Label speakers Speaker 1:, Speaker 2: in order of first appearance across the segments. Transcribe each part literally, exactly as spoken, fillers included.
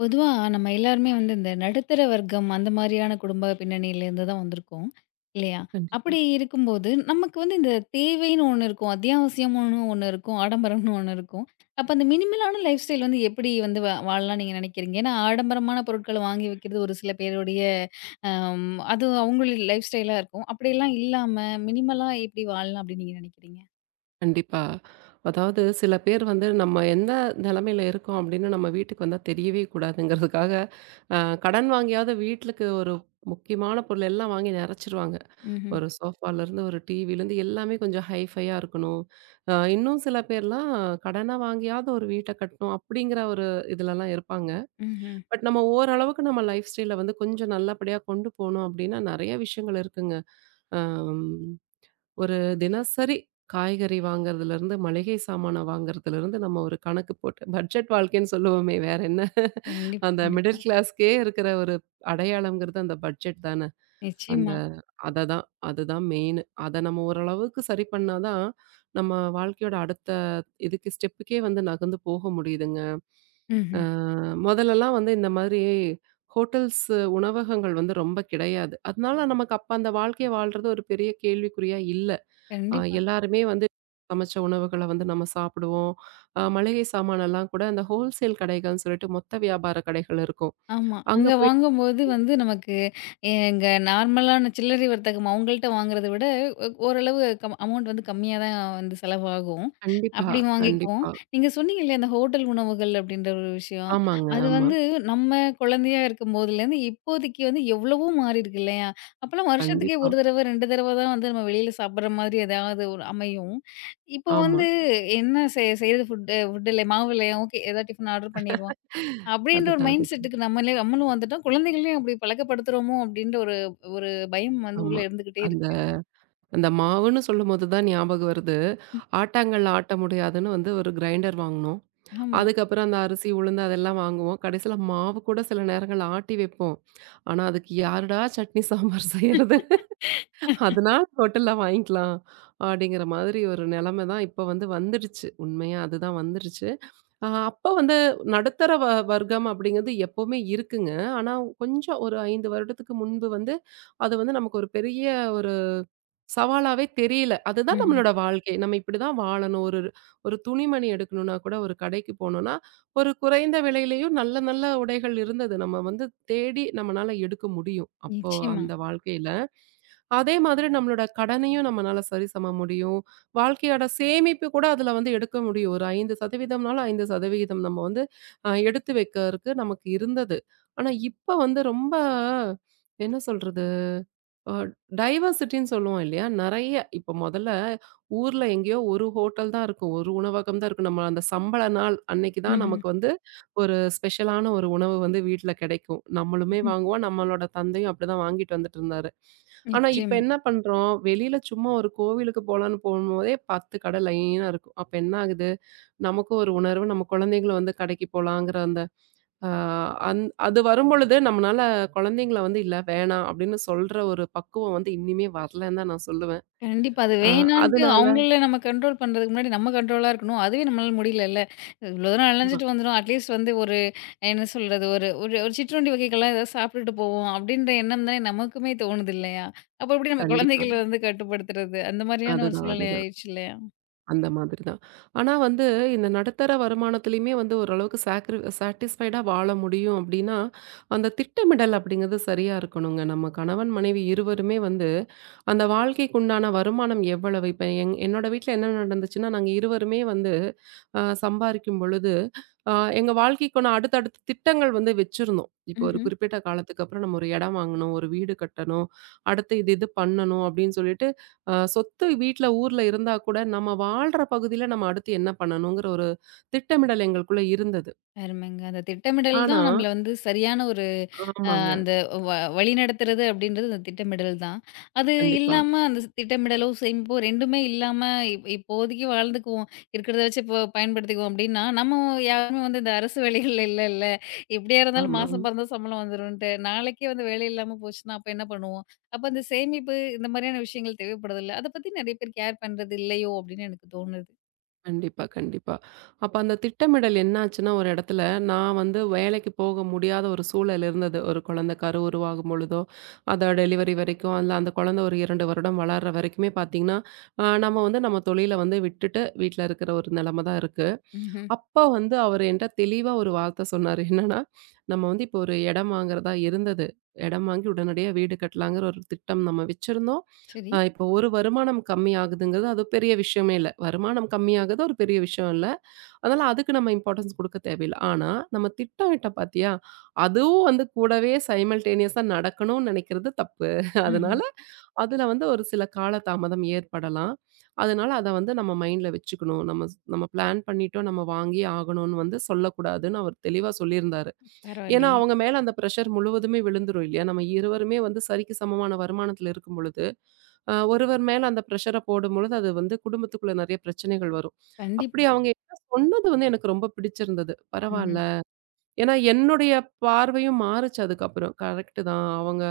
Speaker 1: பொதுவா நம்ம எல்லாருமே வந்து இந்த நடுத்தர வர்க்கம் அந்த மாதிரியான குடும்ப பின்னணியிலேருந்து தான் வந்திருக்கோம். இல்லையா? அப்படி இருக்கும்போது, நமக்கு வந்து இந்த தேவைன்னு ஒண்ணு இருக்கும். அத்தியாவசியம்னு ஒண்ணு இருக்கும். ஆடம்பரம்னு ஒண்ணு இருக்கும். அப்ப அந்த மினிமலான லைஃப் ஸ்டைல் வந்து எப்படி வந்து வ வாழலாம்னு நீங்க நினைக்கிறீங்க? ஏன்னா ஆடம்பரமான பொருட்கள வாங்கி வைக்கிறது ஒரு சில பேருடைய அம் அது அவங்களுடைய லைஃப் ஸ்டைலா இருக்கும். அப்படியெல்லாம் இல்லாம மினிமலா எப்படி வாழலாம் அப்படின்னு நீங்க நினைக்கிறீங்க?
Speaker 2: கண்டிப்பா. அதாவது சில பேர் வந்து நம்ம எந்த நிலைமையில இருக்கோம் அப்படின்னு நம்ம வீட்டுக்கு வந்தா தெரியவே கூடாதுங்கிறதுக்காக, அ கடன் வாங்கியாவது வீட்டுக்கு ஒரு முக்கியமான பொருள் எல்லாம் வாங்கி நெறச்சிருவாங்க.
Speaker 1: ம்ஹ்ம்.
Speaker 2: ஒரு சோஃபாலருந்து, ஒரு டிவிலருந்து எல்லாமே கொஞ்சம் ஹைஃபையா இருக்கணும். அ இன்னும் சில பேர்லாம் கடனா வாங்கியாவது ஒரு வீட்ட கட்டணும் அப்படிங்கிற ஒரு இதுலலாம் இருப்பாங்க.
Speaker 1: ம்ஹ்ம்.
Speaker 2: பட் நம்ம ஓரளவுக்கு நம்ம லைஃப் ஸ்டைல வந்து கொஞ்சம் நல்லபடியா கொண்டு போணும் அப்படின்னா நெறைய விஷயங்கள் இருக்குங்க. அம். ஒரு தினசரி காய்கறி வாங்குறதுலேருந்து, மளிகை சாமான வாங்குறதுலேருந்து நம்ம ஒரு கணக்கு போட்டு பட்ஜெட் வாழ்க்கைன்னு சொல்லுவோமே வேற என்ன?
Speaker 1: கண்டிப்பா,
Speaker 2: அந்த
Speaker 1: கண்டிப்பா.
Speaker 2: மிடில் கிளாஸ்க்கே இருக்கிற ஒரு அடையாளம்ங்கிறது அந்த பட்ஜெட் தானே. அந்த
Speaker 1: நிச்சயமா.
Speaker 2: அததான் அதுதான் மெயினு. அத நம்ம ஓரளவுக்கு சரி பண்ணா தான், நம்ம வாழ்க்கையோட அடுத்த இதுக்கு ஸ்டெப்புக்கே வந்து நகர்ந்து போக முடியுதுங்க. அ
Speaker 1: ம்ஹ்ம்.
Speaker 2: முதலலாம் வந்து இந்த மாதிரி ஹோட்டல்ஸ் உணவகங்கள் வந்து ரொம்ப கிடையாது. அதனால நமக்கு அப்ப அந்த வாழ்க்கைய வாழ்றது ஒரு பெரிய கேள்விக்குறியா இல்ல. அ
Speaker 1: கண்டிப்பா.
Speaker 2: எல்லாருமே வந்து சமைச்ச உணவுகள வந்து நம்ம சாப்பிடுவோம். அ மளிகை சாமானெல்லாம் கூட அந்த ஹோல்சேல் கடைகள்னு சொல்லிட்டு மொத்த வியாபார கடைகள் இருக்கும்.
Speaker 1: ஆமா.
Speaker 2: அங்க
Speaker 1: அங்க
Speaker 2: போய்
Speaker 1: வாங்கும்போது வந்து நமக்கு எங்க நார்மலான சில்லறை வர்த்தகம் அவங்கள்ட்ட வாங்குறத விட ஒ ஓரளவு கம் அமௌண்ட் வந்து கம்மியா தான் வந்து செலவாகும்.
Speaker 2: கண்டிப்பா,
Speaker 1: அப்படி வாங்கிக்குவோம்.
Speaker 2: கண்டிப்பா.
Speaker 1: நீங்க சொன்னீங்க இல்லையா, அந்த ஹோட்டல் உணவுகள் அப்படின்ற ஒரு விஷயம்.
Speaker 2: ஆமாங்க,
Speaker 1: அது
Speaker 2: ஆமா.
Speaker 1: வந்து நம்ம குழந்தையா இருக்கும்போதுலேருந்து இப்போதைக்கு வந்து எவ்வளவோ மாறியிருக்கு இல்லையா? அப்போலாம் வருஷத்துக்கே
Speaker 2: கண்டிப்பா.
Speaker 1: ஒரு தடவ, இரண்டு தடவ தான் வந்து நம்ம வெளியில சாப்பிடுற மாதிரி ஏதாவது ஒரு அமையும். இப்போ
Speaker 2: ஆமா.
Speaker 1: வந்து என்ன செய் செய்றது ஃபுட்டு ஃபுட் இல்லை மாவு இல்லையா, ஓகே ஏதாவது டிஃபன் ஆர்டர் பண்ணிருவோம். அப்படின்ற ஒரு
Speaker 2: அதுதான்,
Speaker 1: மைண்ட்
Speaker 2: அதுதான்.
Speaker 1: செட்டுக்கு நம்மளே நம்மளும் வந்துட்டோம். குழந்தைகளையும் அப்படி பழக்கப்படுத்துறோமோ! அப்படின்ற ஒரு ஒரு பயம் வந்து உள்ள
Speaker 2: ஆமா.
Speaker 1: இருந்துகிட்டே
Speaker 2: அந்த
Speaker 1: இருக்கு.
Speaker 2: அந்த மாவுன்னு சொல்லும்போது தான் ஞாபகம் வருது. ஆட்டாங்கல்ல ஆட்ட முடியாதுன்னு வந்து ஒரு கிரைண்டர் வாங்குனோம்.
Speaker 1: ஆமா.
Speaker 2: அதுக்கப்புறம் அந்த அரிசி, உளுந்து அதெல்லாம் வாங்குவோம். கடைசியில மாவு கூட சில நேரங்கள்ல ஆட்டி வைப்போம். ஆனா, அதுக்கு யாருடா சட்னி சாம்பார் செய்றது? அதனால ஹோட்டல்ல வாங்கிக்கலாம். அப்படிங்கிற மாதிரி ஒரு நிலைமை தான் இப்ப வந்து வந்துடுச்சு. உண்மையா அதுதான் வந்துருச்சு. அ அப்ப வந்து நடுத்தர வ வர்க்கம் அப்படிங்கிறது எப்பவுமே இருக்குங்க. ஆனா கொஞ்சம் ஒரு ஐந்து வருடத்துக்கு முன்பு வந்து, அது வந்து நமக்கு ஒரு பெரிய ஒரு சவாலாவே தெரியல. அதுதான்
Speaker 1: ம்ஹ்ம்.
Speaker 2: நம்மளோட வாழ்க்கை. நம்ம இப்படிதான் வாழணும். ஒரு ஒரு துணிமணி எடுக்கணும்னா கூட ஒரு கடைக்கு போனோம்னா, ஒரு குறைந்த விலையிலயும் நல்ல நல்ல உடைகள் இருந்தது. நம்ம வந்து தேடி நம்மனால எடுக்க முடியும். அப்போ
Speaker 1: நிச்சயமா.
Speaker 2: அந்த வாழ்க்கையில. அதே மாதிரி நம்மளோட கடனையும் நம்மனால சரிசம முடியும். வாழ்க்கையோட சேமிப்பு கூட அதுல வந்து எடுக்க முடியும். ஒரு ஐந்து சதவீதம் னாலும் ஐந்து சதவீதம் நம்ம வந்து அ எடுத்து வைக்கிறதுக்கு நமக்கு இருந்தது. ஆனா இப்ப வந்து ரொம்ப என்ன சொல்றது? அ டைவர்சிட்டின்னு சொல்லுவோம் இல்லையா? நெறைய இப்ப மொதல்ல ஊர்ல எங்கேயோ ஒரு ஹோட்டல் தான் இருக்கும். ஒரு உணவகம் தான் இருக்கும். நம்ம அந்த சம்பள நாள் அன்னைக்கு தான்
Speaker 1: ம்ஹ்ம்.
Speaker 2: நமக்கு வந்து ஒரு ஸ்பெஷலான ஒரு உணவு வந்து வீட்ல கிடைக்கும். நம்மளுமே வாங்குவோம். நம்மளோட தந்தையும் அப்படிதான் வாங்கிட்டு வந்துட்டு இருந்தாரு. ஆனா இப்ப
Speaker 1: நிச்சயமா.
Speaker 2: என்ன பண்றோம்? வெளியில சும்மா ஒரு கோவிலுக்கு போலான்னு போகும்போதே பத்து கடை லைனா இருக்கும். அப்ப என்ன ஆகுது? நமக்கும் ஒரு உணர்வு, நம்ம குழந்தைங்களும் வந்து கடைக்கு போலாங்கிற அந்த ஆ, அந் அது வரும்பொழுது நம்மனால குழந்தைங்கள வந்து, "இல்ல வேணாம்" அப்படின்னு சொல்ற ஒரு பக்குவம் வந்து இன்னிமே வரலன்னு தான் நான் சொல்லுவேன்.
Speaker 1: கண்டிப்பா. அது
Speaker 2: அ
Speaker 1: வேணான்ட்டு
Speaker 2: அதனால
Speaker 1: அவங்கள நம்ம கண்ட்ரோல் பண்றதுக்கு முன்னாடி நம்ம கண்ட்ரோலா இருக்கணும். அதுவே நம்மளால முடியலல்ல. இவ்வளோ தூரம்
Speaker 2: ஆமா.
Speaker 1: அலைஞ்சுட்டு வந்துட்டோம். அட்லீஸ்ட் வந்து ஒரு என்ன சொல்றது? ஒரு ஒரு ஒரு சிற்றுண்டி வகைகள்லாம் ஏதாவது சாப்பிட்டுட்டு போவோம். அப்படின்ற எண்ணம் தானே நமக்குமே தோணுது இல்லையா? அப்ப எப்படி நம்ம
Speaker 2: கண்டிப்பா.
Speaker 1: குழந்தைகள வந்து கட்டுப்படுத்துறது? அந்த மாதிரியான ஒரு
Speaker 2: அதுதான்,
Speaker 1: சூழ்நிலை
Speaker 2: அதுதான்.
Speaker 1: ஆயிடுச்சு இல்லையா?
Speaker 2: அந்த மாதிரி தான். ஆனா வந்து இந்த நடுத்தர வருமானத்திலயுமே வந்து ஓரளவுக்கு சாக்ரி சாட்டிஸ்ஃபைடா வாழ முடியும் அப்படின்னா, அந்த திட்டமிடல் அப்படிங்கிறது சரியா இருக்கணுங்க. நம்ம கணவன், மனைவி இருவருமே வந்து அந்த வாழ்க்கைக்கு உண்டான வருமானம் எவ்வளவு? இப்ப என் என்னோட வீட்ல என்ன நடந்துச்சுன்னா, நாங்க இருவருமே வந்து அ சம்பாரிக்கும் பொழுது, அ எங்க வாழ்க்கைக்கான அடுத்தடுத்த திட்டங்கள் வந்து வச்சிருந்தோம். இப்போ ஒரு
Speaker 1: ம்ஹ்ம்.
Speaker 2: குறிப்பிட்ட காலத்துக்கு அப்புறம் நம்ம ஒரு இடம் வாங்கணும், ஒரு வீடு கட்டணும், அடுத்து இது இது பண்ணணும் அப்படின்னு சொல்லிட்டு அ சொத்து வீட்ல, ஊர்ல இருந்தா கூட, நம்ம வாழ்ற பகுதியில நம்ம அடுத்து என்ன பண்ணணுங்கிற ஒரு திட்டமிடல் எங்களுக்குள்ள இருந்தது.
Speaker 1: அருமைங்க. அந்த திட்டமிடல்
Speaker 2: ஆனா
Speaker 1: தான் நம்மள வந்து சரியான ஒரு அ
Speaker 2: ஆமாங்க.
Speaker 1: அந்த வ வழிநடத்துறது அப்படின்றது அந்த திட்டமிடல் தான். அது
Speaker 2: கண்டிப்பா.
Speaker 1: இல்லாம அந்த திட்டமிடலும், சேமிப்பும் 2மே இல்லாம இப் இப்போதைக்கு வாழ்ந்துக்குவோம். இருக்கிறத வச்சு இப்போ பயன்படுத்திக்குவோம் அப்படின்னா, நம்ம யாருமே வந்து இந்த அரசு வேலைகள்ல இல்லல்ல. எப்படியா இருந்தாலும்
Speaker 2: ஆமா, ஆமா.
Speaker 1: மாசம் பிறந்தா சம்பளம் வந்துரும்ன்ட்டு. நாளைக்கே வந்து வேலை இல்லாம போச்சுன்னா, அப்ப என்ன பண்ணுவோம்? அப்ப அந்த சேமிப்பு இந்த மாதிரியான விஷயங்கள் தேவைப்படுதுல்ல. அத பத்தி நெறைய பேர் கேர் பண்றது இல்லையோ! அப்படின்னு எனக்கு தோணுது.
Speaker 2: கண்டிப்பா, கண்டிப்பா. அப்ப அந்த திட்டமிடல் என்னாச்சுன்னா, ஒரு இடத்துல நான் வந்து வேலைக்கு போக முடியாத ஒரு சூழல் இருந்தது. ஒரு குழந்தை கரு உருவாகும் பொழுதோ, அத டெலிவரி வரைக்கும், இல்ல அந்த குழந்தை ஒரு இரண்டு வருடம் வளர்ற வரைக்குமே பார்த்தீங்கன்னா, அ நம்ம வந்து நம்ம தொழில வந்து விட்டுட்டு வீட்ல இருக்கிற ஒரு நிலைமை தான் இருக்கு.
Speaker 1: ம்ஹ்ம்.
Speaker 2: அப்ப வந்து அவரு என்ட்ட தெளிவா ஒரு வார்த்த சொன்னாரு. என்னன்னா, நம்ம வந்து இப்போ ஒரு இடம் வாங்குறதா இருந்தது. இடம் வாங்கி உடனடியா வீடு கட்டலாங்கிற ஒரு திட்டம் நம்ம வச்சிருந்தோம்.
Speaker 1: சரி.
Speaker 2: அ இப்போ ஒரு வருமானம் கம்மி ஆகுதுங்கிறது அது பெரிய விஷயமே இல்ல. வருமானம் கம்மியாகுது ஒரு பெரிய விஷயம் இல்ல. அதனால அதுக்கு நம்ம இம்பார்ட்டன்ஸ் குடுக்க தேவையில்ல. ஆனா, நம்ம திட்டமிட்டோம் பாத்தியா, அதுவும் வந்து கூடவே சைமல்டேனியஸா நடக்கணும்னு நெனைக்கிறது தப்பு.
Speaker 1: ம்ஹ்ம்.
Speaker 2: அதனால, அதுல வந்து ஒரு சில காலதாமதம் ஏற்படலாம். அதனால அத வந்து நம்ம மைண்ட்ல வச்சுக்கணும். நம்ம ஸ் நம்ம பிளான் பண்ணிட்டோம், நம்ம வாங்கியே ஆகணும்னு வந்து சொல்லக்கூடாதுன்னு அவர் தெளிவா சொல்லியிருந்தாரு. ஏன்னா,
Speaker 1: பரவாயில்லையே!
Speaker 2: அவங்க மேல அந்த பிரஷர் முழுவதுமே விழுந்துரும் இல்லையா? நம்ம இருவருமே வந்து சரிக்கு சமமான வருமானத்தில இருக்கும் பொழுது, அ ஒருவர் மேல அந்த பிரஷர போடும்பொழுது, அது வந்து குடும்பத்துக்குள்ள நெறைய பிரச்சனைகள் வரும். அப்படி
Speaker 1: கண்டிப்பா.
Speaker 2: அவங்க என்கிட்ட சொன்னது வந்து எனக்கு ரொம்ப பிடிச்சிருந்தது. பரவால்ல.
Speaker 1: ம்ஹ்ம்.
Speaker 2: ஏன்னா, என்னுடைய பார்வையும் மாறுச்சு அதுக்கப்புறம். கரெக்ட்டு தான். அவங்க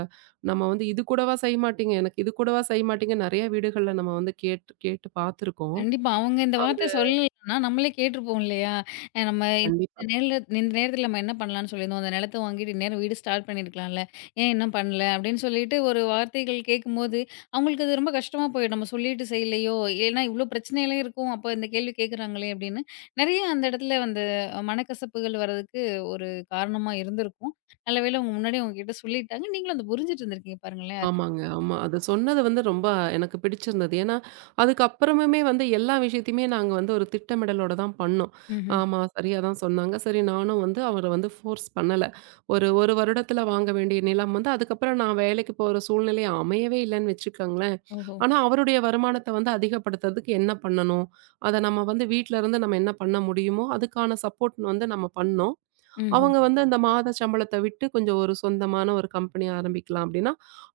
Speaker 2: நம்ம வந்து இது கூடவா செய்ய மாட்டீங்க? எனக்கு இது கூடவா செய்ய மாட்டீங்க? நெறைய வீடுகள்ல நம்ம வந்து கேட்டு கேட்டு பார்த்துருக்கோம்.
Speaker 1: கண்டிப்பா. அவங்க இந்த வார்த்த
Speaker 2: அவரு
Speaker 1: சொல்லலன்னா, நம்மளே கேட்டுருப்போம் இல்லையா? அ நம்ம
Speaker 2: கண்டிப்பா.
Speaker 1: இந்த நேர்ல இந்த நேரத்துல நம்ம என்ன பண்ணலான்னு சொல்லியிருந்தோம். அந்த நிலத்த வாங்கிட்டு இந்நேரம் வீடு ஸ்டார்ட் பண்ணியிருக்கலாம்ல. ஏன் இன்னும் பண்ணல? அப்டின்னு சொல்லிட்டு ஒரு வார்த்தைகள் கேட்கும்போது, அவங்களுக்கு அது ரொம்ப கஷ்டமா போயிடும். நம்ம சொல்லிட்டு செய்யலையோ! ஏன்னா இவ்ளோ பிரச்சனைலாம் இருக்கும். அப்ப இந்த கேள்வி கேட்குறாங்களே அப்டின்னு. நெறைய அந்த இடத்துல வந்து மனக்கசப்புகள் வர்றதுக்கு ஒரு காரணமா இருந்திருக்கும். நல்ல வேளை அவங்க முன்னாடியே உங்ககிட்ட சொல்லிட்டாங்க. நீங்களும் அத புரிஞ்சுட்டு இருந்திருக்கீங்க பாருங்களேன்.
Speaker 2: ஆமாங்க. ஆமா. அது சொன்னது வந்து ரொம்ப எனக்கு பிடிச்சிருந்தது. ஏன்னா, அதுக்கப்புறமுமே வந்து எல்லா விஷயத்தையுமே நாங்க வந்து ஒரு திட்டமிடலோட தான் பண்ணோம்.
Speaker 1: ம்ஹ்ம்.
Speaker 2: ஆமா, சரியா தான் சொன்னாங்க. சரி நானும் வந்து அவர வந்து ஃபோர்ஸ் பண்ணல. ஒரு 1 வருடத்துல வாங்க வேண்டிய நிலம் வந்து அதுக்கப்புறம் நான் வேலைக்கு போற சூழ்நிலை அமையவே இல்லன்னு வச்சுக்கோங்களேன்.
Speaker 1: ஓஹோ!
Speaker 2: ஆனா, அவருடைய வருமானத்த வந்து அதிகப்படுத்துறதுக்கு என்ன பண்ணணும்? அத நம்ம வந்து வீட்ல இருந்து நம்ம என்ன பண்ண முடியுமோ, அதுக்கான சப்போர்ட் வந்து நம்ம பண்ணோம்.
Speaker 1: ம்ஹ்ம்.
Speaker 2: அவங்க வந்து அந்த மாத சம்பளத்த விட்டு கொஞ்சம் ஒரு சொந்தமான ஒரு கம்பெனி ஆரம்பிக்கலாம் அப்படின்னா,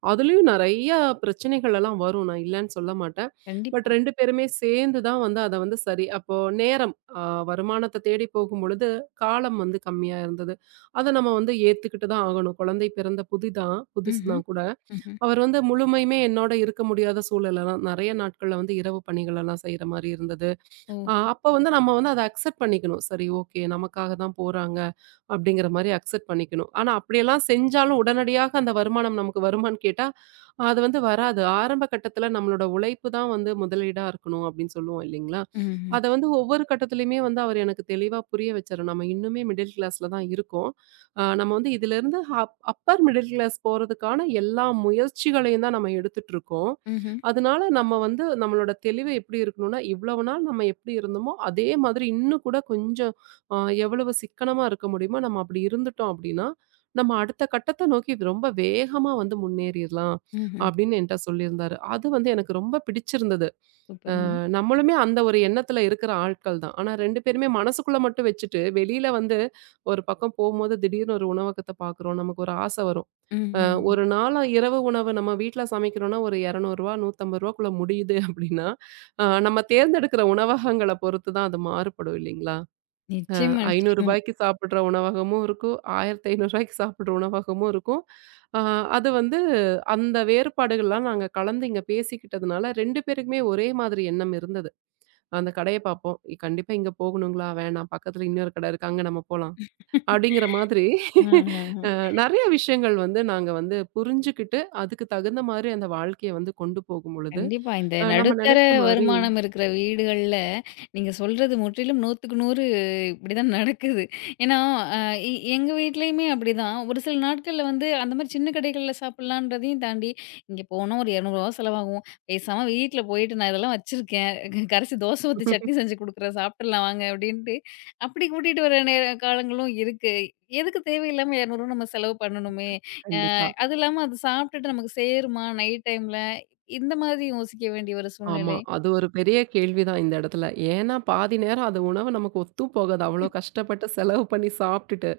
Speaker 2: அதுலயும் நெறைய பிரச்சனைகள் எல்லாம் வரும். நான் இல்லன்னு சொல்ல மாட்டேன். பட்
Speaker 1: கண்டிப்பா.
Speaker 2: ரெண்டு பேருமே சேர்ந்து தான் வந்து அத வந்து சரி அப்போ நேரம் அ வருமானத்த தேடி போகும்பொழுது, காலம் வந்து கம்மியா இருந்தது. அத நம்ம வந்து ஏத்துக்கிட்டு தான் ஆகணும். குழந்தை பிறந்த புதிதான் புதுசு
Speaker 1: ம்ஹ்ம்.
Speaker 2: தான் கூட.
Speaker 1: ம்ஹ்ம்.
Speaker 2: அவர் வந்து முழுமையுமே என்னோட இருக்க முடியாத சூழலெல்லாம் நெறைய நாட்கள்ல வந்து இரவு பணிகளெல்லாம் செய்ற மாரி இருந்தது.
Speaker 1: ஓ!
Speaker 2: அ அப்ப வந்து நம்ம வந்து அத அக்செப்ட் பண்ணிக்கணும். சரி ஓகே நமக்காக தான் போறாங்க அப்படிங்கிற மாரி அக்செப்ட் பண்ணிக்கணும். ஆனா அப்படியெல்லாம் செஞ்சாலும் உடனடியாக அந்த வருமானம் நமக்கு வருமான்னு கேட்டா, அது வந்து வராது. ஆரம்ப கட்டத்தில நம்மளோட உழைப்பு தான் வந்து முதலீடா இருக்கணும் அப்படின்னு சொல்லுவோம் இல்லைங்களா?
Speaker 1: ம்ஹ்ம்.
Speaker 2: அத வந்து ஒவ்வொரு கட்டத்திலயுமே வந்து அவர் எனக்கு தெளிவா புரிய வச்சாரு. நம்ம இன்னுமே மிடில் கிளாஸ்ல தான் இருக்கோம். அ நம்ம வந்து இதிலிருந்து அப் அப்பர் மிடில் கிளாஸ் போறதுக்கான எல்லா முயற்சிகளையும் தான் நம்ம எடுத்துட்டு இருக்கோம்.
Speaker 1: ம்ஹ்ம்.
Speaker 2: அதனால நம்ம வந்து நம்மளோட தெளிவு எப்படி இருக்கணும்னா, இவ்வளவு நாள் நம்ம எப்படி இருந்தோமோ, அதே மாதிரி இன்னும் கூட கொஞ்சம் அ எவ்வளவு சிக்கனமா இருக்க முடியுமோ, நம்ம அப்படி இருந்துட்டோம் அப்படின்னா, நம்ம அடுத்த கட்டத்த நோக்கி இது ரொம்ப வேகமா வந்து முன்னேறிறலாம்
Speaker 1: ம்ஹ்ம்.
Speaker 2: அப்படின்னு என்ட்ட சொல்லியிருந்தாரு. அது வந்து எனக்கு ரொம்ப பிடிச்சிருந்தது.
Speaker 1: சூப்பருங்க.
Speaker 2: நம்மளுமே அந்த ஒரு எண்ணத்துல இருக்கிற ஆட்கள் தான். ஆனா ரெண்டு பேருமே மனசுக்குள்ள மட்டும் வச்சுட்டு, வெளியில வந்து ஒரு பக்கம் போம்போது திடீர்னு ஒரு உணவகத்த பார்க்குறோம். நமக்கு ஒரு ஆசை வரும். அ
Speaker 1: ம்ஹ்ம்.
Speaker 2: ஒரு நாளா இரவு உணவு நம்ம வீட்ல சமைக்கிறோம்னா, ஒரு ரூ. இருநூறு ரூ. நூத்தி ஐம்பதுக்குள்ள முடியுது அப்படின்னா, அ நம்ம தேர்ந்தெடுக்கிற உணவகங்கள பொறுத்து தான் அது மாறுபடும் இல்லைங்களா? ரூ.
Speaker 1: நிச்சயமா, நிச்சயமா.
Speaker 2: 500க்கு சாப்பிடுற உணவகமும் இருக்கும். ரூ. ஆயிரத்தி ஐநூறுக்கு சாப்பிடுற உணவகமும் இருக்கும். அ அது வந்து அந்த வேறுபாடுகள்லாம் நாங்க கலந்து இங்க பேசிக்கிட்டதுனால ரெண்டு பேருக்குமே ஒரே மாதிரி எண்ணம் இருந்தது. அந்த கடைய பார்ப்போம். இ- கண்டிப்பா இங்க போகணுங்களா? வேணாம். பக்கத்துல இன்னொரு கடை இருக்கு. அங்க நம்ம போலாம். அப்படிங்கிற மாதிரி
Speaker 1: ஆஹ.
Speaker 2: அ நெறைய விஷயங்கள் வந்து நாங்க வந்து புரிஞ்சுகிட்டு, அதுக்கு தகுந்த மாரி அந்த வாழ்க்கைய வந்து கொண்டு போகும்பொழுது,
Speaker 1: கண்டிப்பா. இந்த
Speaker 2: அ நம்ம
Speaker 1: நடுத்தர
Speaker 2: நெனைச்ச மாரி
Speaker 1: வருமானம் இருக்கிற வீடுகள்ல, நீங்க சொல்றது முற்றிலும் 100க்கு நூறு இப்படிதான் நடக்குது. ஏன்னா, அ எ எங்க வீட்லயுமே அப்படிதான். ஒரு சில நாட்கள்ல வந்து அந்த மாரி சின்ன கடைகள்ல சாப்பிடலான்றதையும் தாண்டி, இங்க போனா ஒரு ரூ. இருநூறு செலவாகும். பேசாம வீட்ல போயிட்டு நான் இதெல்லாம் வச்சிருக்கேன். கரைச்சு தோசை ஊத்தி சட்னி செஞ்சு குடுக்குறேன். சாப்பிட்டுறலாம் வாங்க அப்படின்ட்டு, அப்படி கூட்டிட்டு வர நேர காலங்களும் இருக்கு. எதுக்கு தேவையில்லாம ரூ. இருநூறு நம்ம செலவு பண்ணணுமே?
Speaker 2: கண்டிப்பா.
Speaker 1: அது இல்லாம அது சாப்பிட்டுட்டு நமக்கு சேருமா நைட் டைம்ல? இந்த மாதிரி யோசிக்க வேண்டிய ஒரு
Speaker 2: ஆமா.
Speaker 1: சூழ்நிலை.
Speaker 2: அது ஒரு பெரிய கேள்விதான் இந்த இடத்துல. ஏன்னா, பாதி நேரம் அது உணவு நமக்கு ஒத்தும் போகாது. அவ்வளோ கஷ்டப்பட்டு செலவு பண்ணி சாப்பிட்டுட்டு,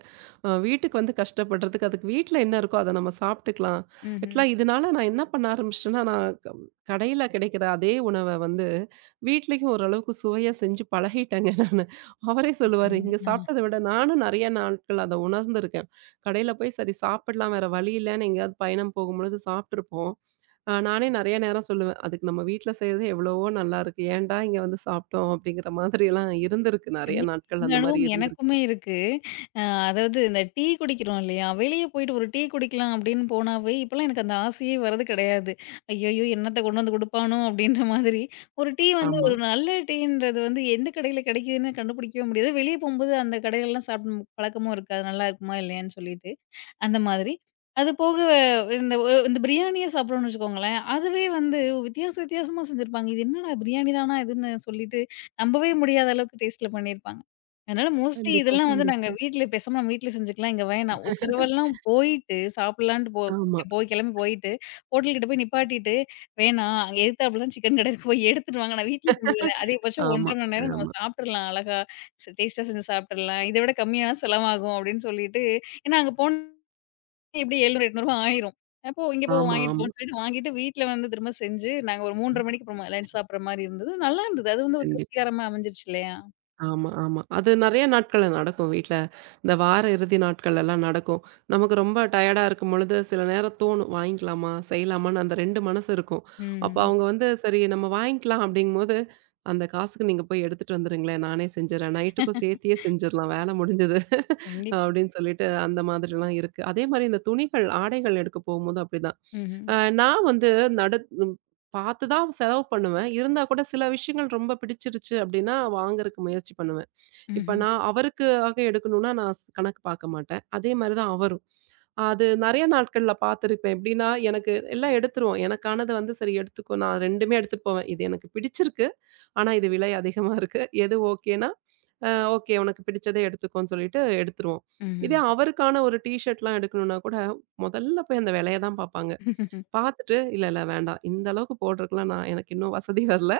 Speaker 2: அ வீட்டுக்கு வந்து கஷ்டப்படுறதுக்கு, அதுக்கு வீட்ல என்ன இருக்கோ அத நம்ம சாப்பிட்டுக்கலாம்.
Speaker 1: ம்ஹ்ம்.
Speaker 2: ஆக்சுவலா இதனால நான் என்ன பண்ண ஆரம்பிச்சுட்டேன்னா, நான் க கடையில கிடைக்கிற அதே உணவ வந்து வீட்லயும் ஓரளவுக்கு சுவையா செஞ்சு பழகிட்டேங்க நானு. அவரே சொல்லுவாரு,
Speaker 1: சூப்பருங்க.
Speaker 2: "இங்க
Speaker 1: ஆ
Speaker 2: சாப்பிட்டத விட நானும் நெறைய நாட்கள் அத உணர்ந்திருக்கேன். கடையில போய் சரி சாப்பிடலாம், வேற வழி இல்லன்னு" எங்கேயாவது பயணம் போகும்பொழுது சாப்பிட்டுருப்போம். அ நானே நெறைய நேரம் சொல்லுவேன். அதுக்கு நம்ம வீட்ல செய்றது எவ்வளவோ நல்லாருக்கு. ஏன்டா இங்க வந்து சாப்பிட்டோம் அப்படிங்கிற மாதிரியெல்லாம் இருந்திருக்கு. நெறைய
Speaker 1: கண்டிப்பா.
Speaker 2: நாட்கள்
Speaker 1: இந்த
Speaker 2: அந்த மாரி
Speaker 1: அனுபவம்
Speaker 2: இருந்திருக்கு.
Speaker 1: எனக்குமே இருக்கு. அ அதாவது இந்த டீ குடிக்கிறோம் இல்லையா? வெளிய போயிட்டு ஒரு டீ குடிக்கலாம் அப்படின்னு போனாவே, இப்பலாம் எனக்கு அந்த ஆசையே வரது கிடையாது. ஐயய்யோ! என்னத்த கொண்டு வந்து குடுப்பானோ? அப்படின்ற மாதிரி. ஒரு டீ வந்து
Speaker 2: ஆமா.
Speaker 1: ஒரு நல்ல டீன்றது வந்து எந்த கடையில கிடைக்குதுன்னு கண்டுபிடிக்கவே முடியாது. வெளிய போம்போது அந்த கடையிலலாம் சாப்பிடும் பழக்கமும் இருக்காது. நல்லா இருக்குமா? இல்லையான்னு சொல்லிட்டு. அந்த மாதிரி. அது போக இந்த ஒ இந்த பிரியாணியே சாப்பிடுறோம்னு வச்சுக்கோங்களேன், அதுவே வந்து வித்தியாச வித்தியாசமா செஞ்சிருப்பாங்க. இது என்னடா பிரியாணி தானா இதுன்னு சொல்லிட்டு நம்பவே முடியாத அளவுக்கு டேஸ்ட்ல பண்ணியிருப்பாங்க. அதனால மோஸ்ட்லி
Speaker 2: கண்டிப்பா,
Speaker 1: இதெல்லாம் வந்து நாங்க
Speaker 2: கண்டிப்பா.
Speaker 1: வீட்ல பேசாம நம்ம வீட்ல செஞ்சுக்கலாம். இங்க வேணாம். ஒரு தடவலாம் போயிட்டு சாப்பிடலான்ட்டு போ
Speaker 2: ஆமா.
Speaker 1: போய் கிளம்பி போயிட்டு, ஹோட்டல் கிட்ட போய் நிப்பாட்டிட்டு, வேணாம் அங்க எதுத்தாப்புலலாம் சிக்கன் கடை இருக்கு போய் எடுத்துட்டு வாங்க. நான் வீட்ல செஞ்சு தரேன். அதிகபட்சம் 1
Speaker 2: ஆமா,
Speaker 1: 1/2 மணி நேரம் நம்ம
Speaker 2: ஆமா,
Speaker 1: சாப்பிட்டுறலாம். அழகா டேஸ்ட்டா செஞ்சு சாப்பிட்டுறலாம். இத விட கம்மியான செலவாகும் அப்படின்னு சொல்லிட்டு ஏன்னா அங்க போன எப்படி ரூ. எழுநூறு, ரூ. எண்ணூறு ஆயிரும். அப்போ இங்க போ
Speaker 2: ஆமா,
Speaker 1: வாங்கிட்டு
Speaker 2: ஆமா.
Speaker 1: போன்னு சொல்லிட்டு வாங்கிட்டு வீட்ல வந்து திரும்ப செஞ்சு, நாங்க ஒரு
Speaker 2: ஆமா
Speaker 1: மூன்று முப்பது மணிக்கு அப்புறமா லஞ்ச் சாப்பிடுற மாரி இருந்தது. நல்லா இருந்தது. அது வந்து ஒரு
Speaker 2: கண்டிப்பா.
Speaker 1: திருப்திகரமா அமைஞ்சிருச்சு இல்லையா?
Speaker 2: ஆமா, ஆமா. அது நெறைய நாட்கள்ல நடக்கும் வீட்ல. இந்த வார இறுதி நாட்கள்லலாம் நடக்கும். நமக்கு ரொம்ப டயர்டா இருக்கும் பொழுது, சில நேரம் தோணும். வாங்கிக்கலாமா? செய்யலாமான்னு அந்த ரெண்டு மனசு இருக்கும். அப்ப
Speaker 1: ம்ஹ்ம்.
Speaker 2: அவங்க வந்து, "சரி நம்ம வாங்கிக்கலாம்" அப்படிங்கும்போது, "அந்த காசுக்கு நீங்க போய் எடுத்துட்டு வந்துருங்களேன். நானே செஞ்சுர்றேன். நைட்டுக்கும் சேர்த்தியே செஞ்சிரலாம். வேல முடிஞ்சது"
Speaker 1: கண்டிப்பா.
Speaker 2: அப்படின்னு சொல்லிட்டு அந்த மாதிரிலாம் இருக்கு. அதே மாரி இந்த துணிகள், ஆடைகள் எடுக்க போகும்போது அப்படிதான்.
Speaker 1: ம்ஹ்ம்.
Speaker 2: அ நான் வந்து நடு பார்த்து தான் செலவு பண்ணுவேன். இருந்தா கூட சில விஷயங்கள் ரொம்ப பிடிச்சிருச்சு அப்டின்னா, வாங்குறக்கு முயற்சி பண்ணுவேன். இப்ப
Speaker 1: ம்ஹ்ம்.
Speaker 2: நான் அவருக்காக எடுக்கணும்னா, நான் ஸ் கணக்கு பார்க்க மாட்டேன். அதே மாரி தான் அவரும். அது நெறைய நாட்கள்ல பார்த்துருப்பேன். எப்டின்னா, எனக்கு எல்லாம் எடுத்துருவோம். எனக்கானது வந்து சரி எடுத்துக்கோ. நான் 2மே எடுத்துட்டு போவேன். இது எனக்கு பிடிச்சிருக்கு. ஆனா இது விலை அதிகமா இருக்கு. எது ஓகேன்னா, அ ஓகே உனக்கு பிடிச்சதே எடுத்துக்கோன்னு சொல்லிட்டு எடுத்துருவோம்.
Speaker 1: ம்ஹ்ம்.
Speaker 2: இதே அவருக்கான ஒரு டீ ஷர்ட்லாம் எடுக்கணும்னா கூட, முதல்ல போய் அந்த விலைய தான் பார்ப்பாங்க. பாத்துட்டு, "இல்ல, இல்ல வேண்டாம். இந்த அளவுக்கு போடுறதுக்குலாம் நான் எனக்கு இன்னும் வசதி வரல.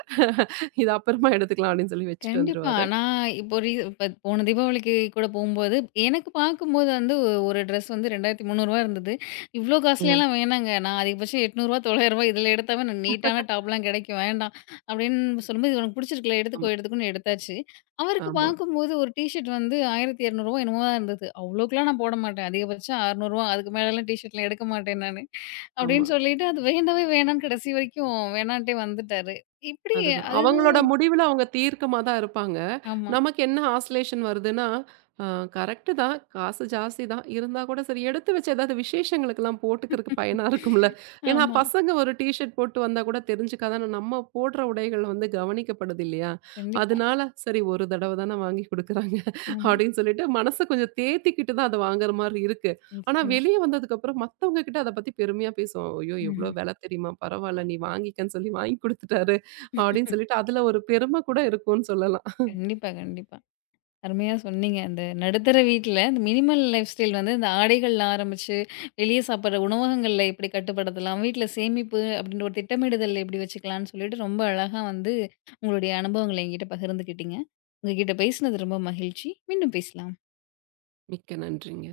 Speaker 2: இது அப்புறமா எடுத்துக்கலாம்" அப்படின்னு சொல்லி வச்சுட்டு
Speaker 1: கண்டிப்பா.
Speaker 2: வந்துருவாரு.
Speaker 1: நான் இப்போ ரீ இப்ப போன தீபாவளிக்கு கூட போம்போது, எனக்கு பார்க்கும்போது வந்து ஒ- ஒரு ட்ரெஸ் வந்து ரூ. இரண்டாயிரத்து முந்நூறு இருந்தது. இவ்ளோ
Speaker 2: அ.
Speaker 1: காஸ்ட்லியாலாம் வேணாங்க. நான் அதிகபட்சம் ரூ. எண்ணூறு ரூ. தொள்ளாயிரம் இதில எடுத்தாவே நான் நீட்டான டாப்லாம் கிடைக்கும். வேண்டாம் அப்படின்னு சொல்லும்போது, இது "உனக்கு பிடிச்சிருக்குல்ல
Speaker 2: ஆமா,
Speaker 1: எடுத்துக்கோ, எடுத்துக்கோன்னு" எடுத்தாச்சு. அவருக்கு
Speaker 2: ஆமா,
Speaker 1: பார்க்கும்போது ஒரு டீ ஷர்ட் வந்து ரூ. ஆயிரத்து இருநூறு என்னமோ தான் இருந்தது. அவ்ளோக்கெல்லாம் நான் போட மாட்டேன். அதிகபட்சம் ரூ. அறுநூறு அதுக்கு மேலலாம் டீ ஷர்ட்லாம் எடுக்க மாட்டேன் நானு. அப்படின்னு
Speaker 2: ஆமா.
Speaker 1: சொல்லிட்டு அது வேண்டவே வேணான்னு கடைசி வரைக்கும் வேணான்ட்டே வந்துட்டாரு. இப்படி
Speaker 2: அதுதான்.
Speaker 1: அது இது
Speaker 2: அவங்களோட முடிவுல அவங்க தீர்க்கமா தான் இருப்பாங்க.
Speaker 1: ஆமா.
Speaker 2: நமக்கு என்ன ஆசிலேஷன் வருதுன்னா, அ கரெக்ட்டு தான். காசு ஜாஸ்தி தான். இருந்தா கூட சரி எடுத்து வச்சு ஏதாவது விசேஷங்களுக்கெல்லாம் போட்டுக்கிறதுக்கு பயனா இருக்கும்ல. ஏன்னா
Speaker 1: ஆமா.
Speaker 2: பசங்க ஒரு டீ ஷர்ட் போட்டு வந்தா கூட தெரிஞ்சுக்காதான நம்ம போடுற உடைகள் வந்து கவனிக்கப்படுது இல்லையா?
Speaker 1: கண்டிப்பா.
Speaker 2: அதனால சரி ஒரு தடவ தானே வாங்கி குடுக்குறாங்க
Speaker 1: ஆமா.
Speaker 2: அப்படின்னு சொல்லிட்டு மனச கொஞ்சம் தேத்திக்கிட்டு தான் அத வாங்குற மாரி இருக்கு. ஆனா
Speaker 1: நிச்சயமா.
Speaker 2: வெளிய வந்ததுக்கப்புறம் மத்தவங்க கிட்ட அத பத்தி பெருமையா பேசுவோம். ஐயோ! எவ்வளோ
Speaker 1: ம்ஹ்ம்.
Speaker 2: விலை தெரியுமா? பரவால்ல நீ வாங்கிக்கன்னு சொல்லி வாங்கி குடுத்துட்டாரு. அப்படின்னு சொல்லிட்டு, அதுல ஒரு பெருமை கூட இருக்கும்னு சொல்லலாம்.
Speaker 1: கண்டிப்பா, கண்டிப்பா. அருமையா சொன்னீங்க. அந்த நடுத்தர வீட்ல இந்த மினிமல் லைஃப் ஸ்டைல் வந்து இந்த ஆடைகள்ல ஆரம்பிச்சு, வெளிய சாப்பிடுற உணவகங்கள்ல எப்படி கட்டுப்படுத்தலாம், வீட்ல சேமிப்பு அப்படின்ற ஒரு திட்டமிடுதல் எப்படி வச்சுக்கலாம்னு சொல்லிட்டு ரொம்ப அழகா வந்து உங்களுடைய அனுபவங்கள என்கிட்ட பகிர்ந்துக்கிட்டீங்க. உங்ககிட்ட பேசினது ரொம்ப மகிழ்ச்சி. மீண்டும் பேசலாம்.
Speaker 2: மிக்க நன்றிங்க.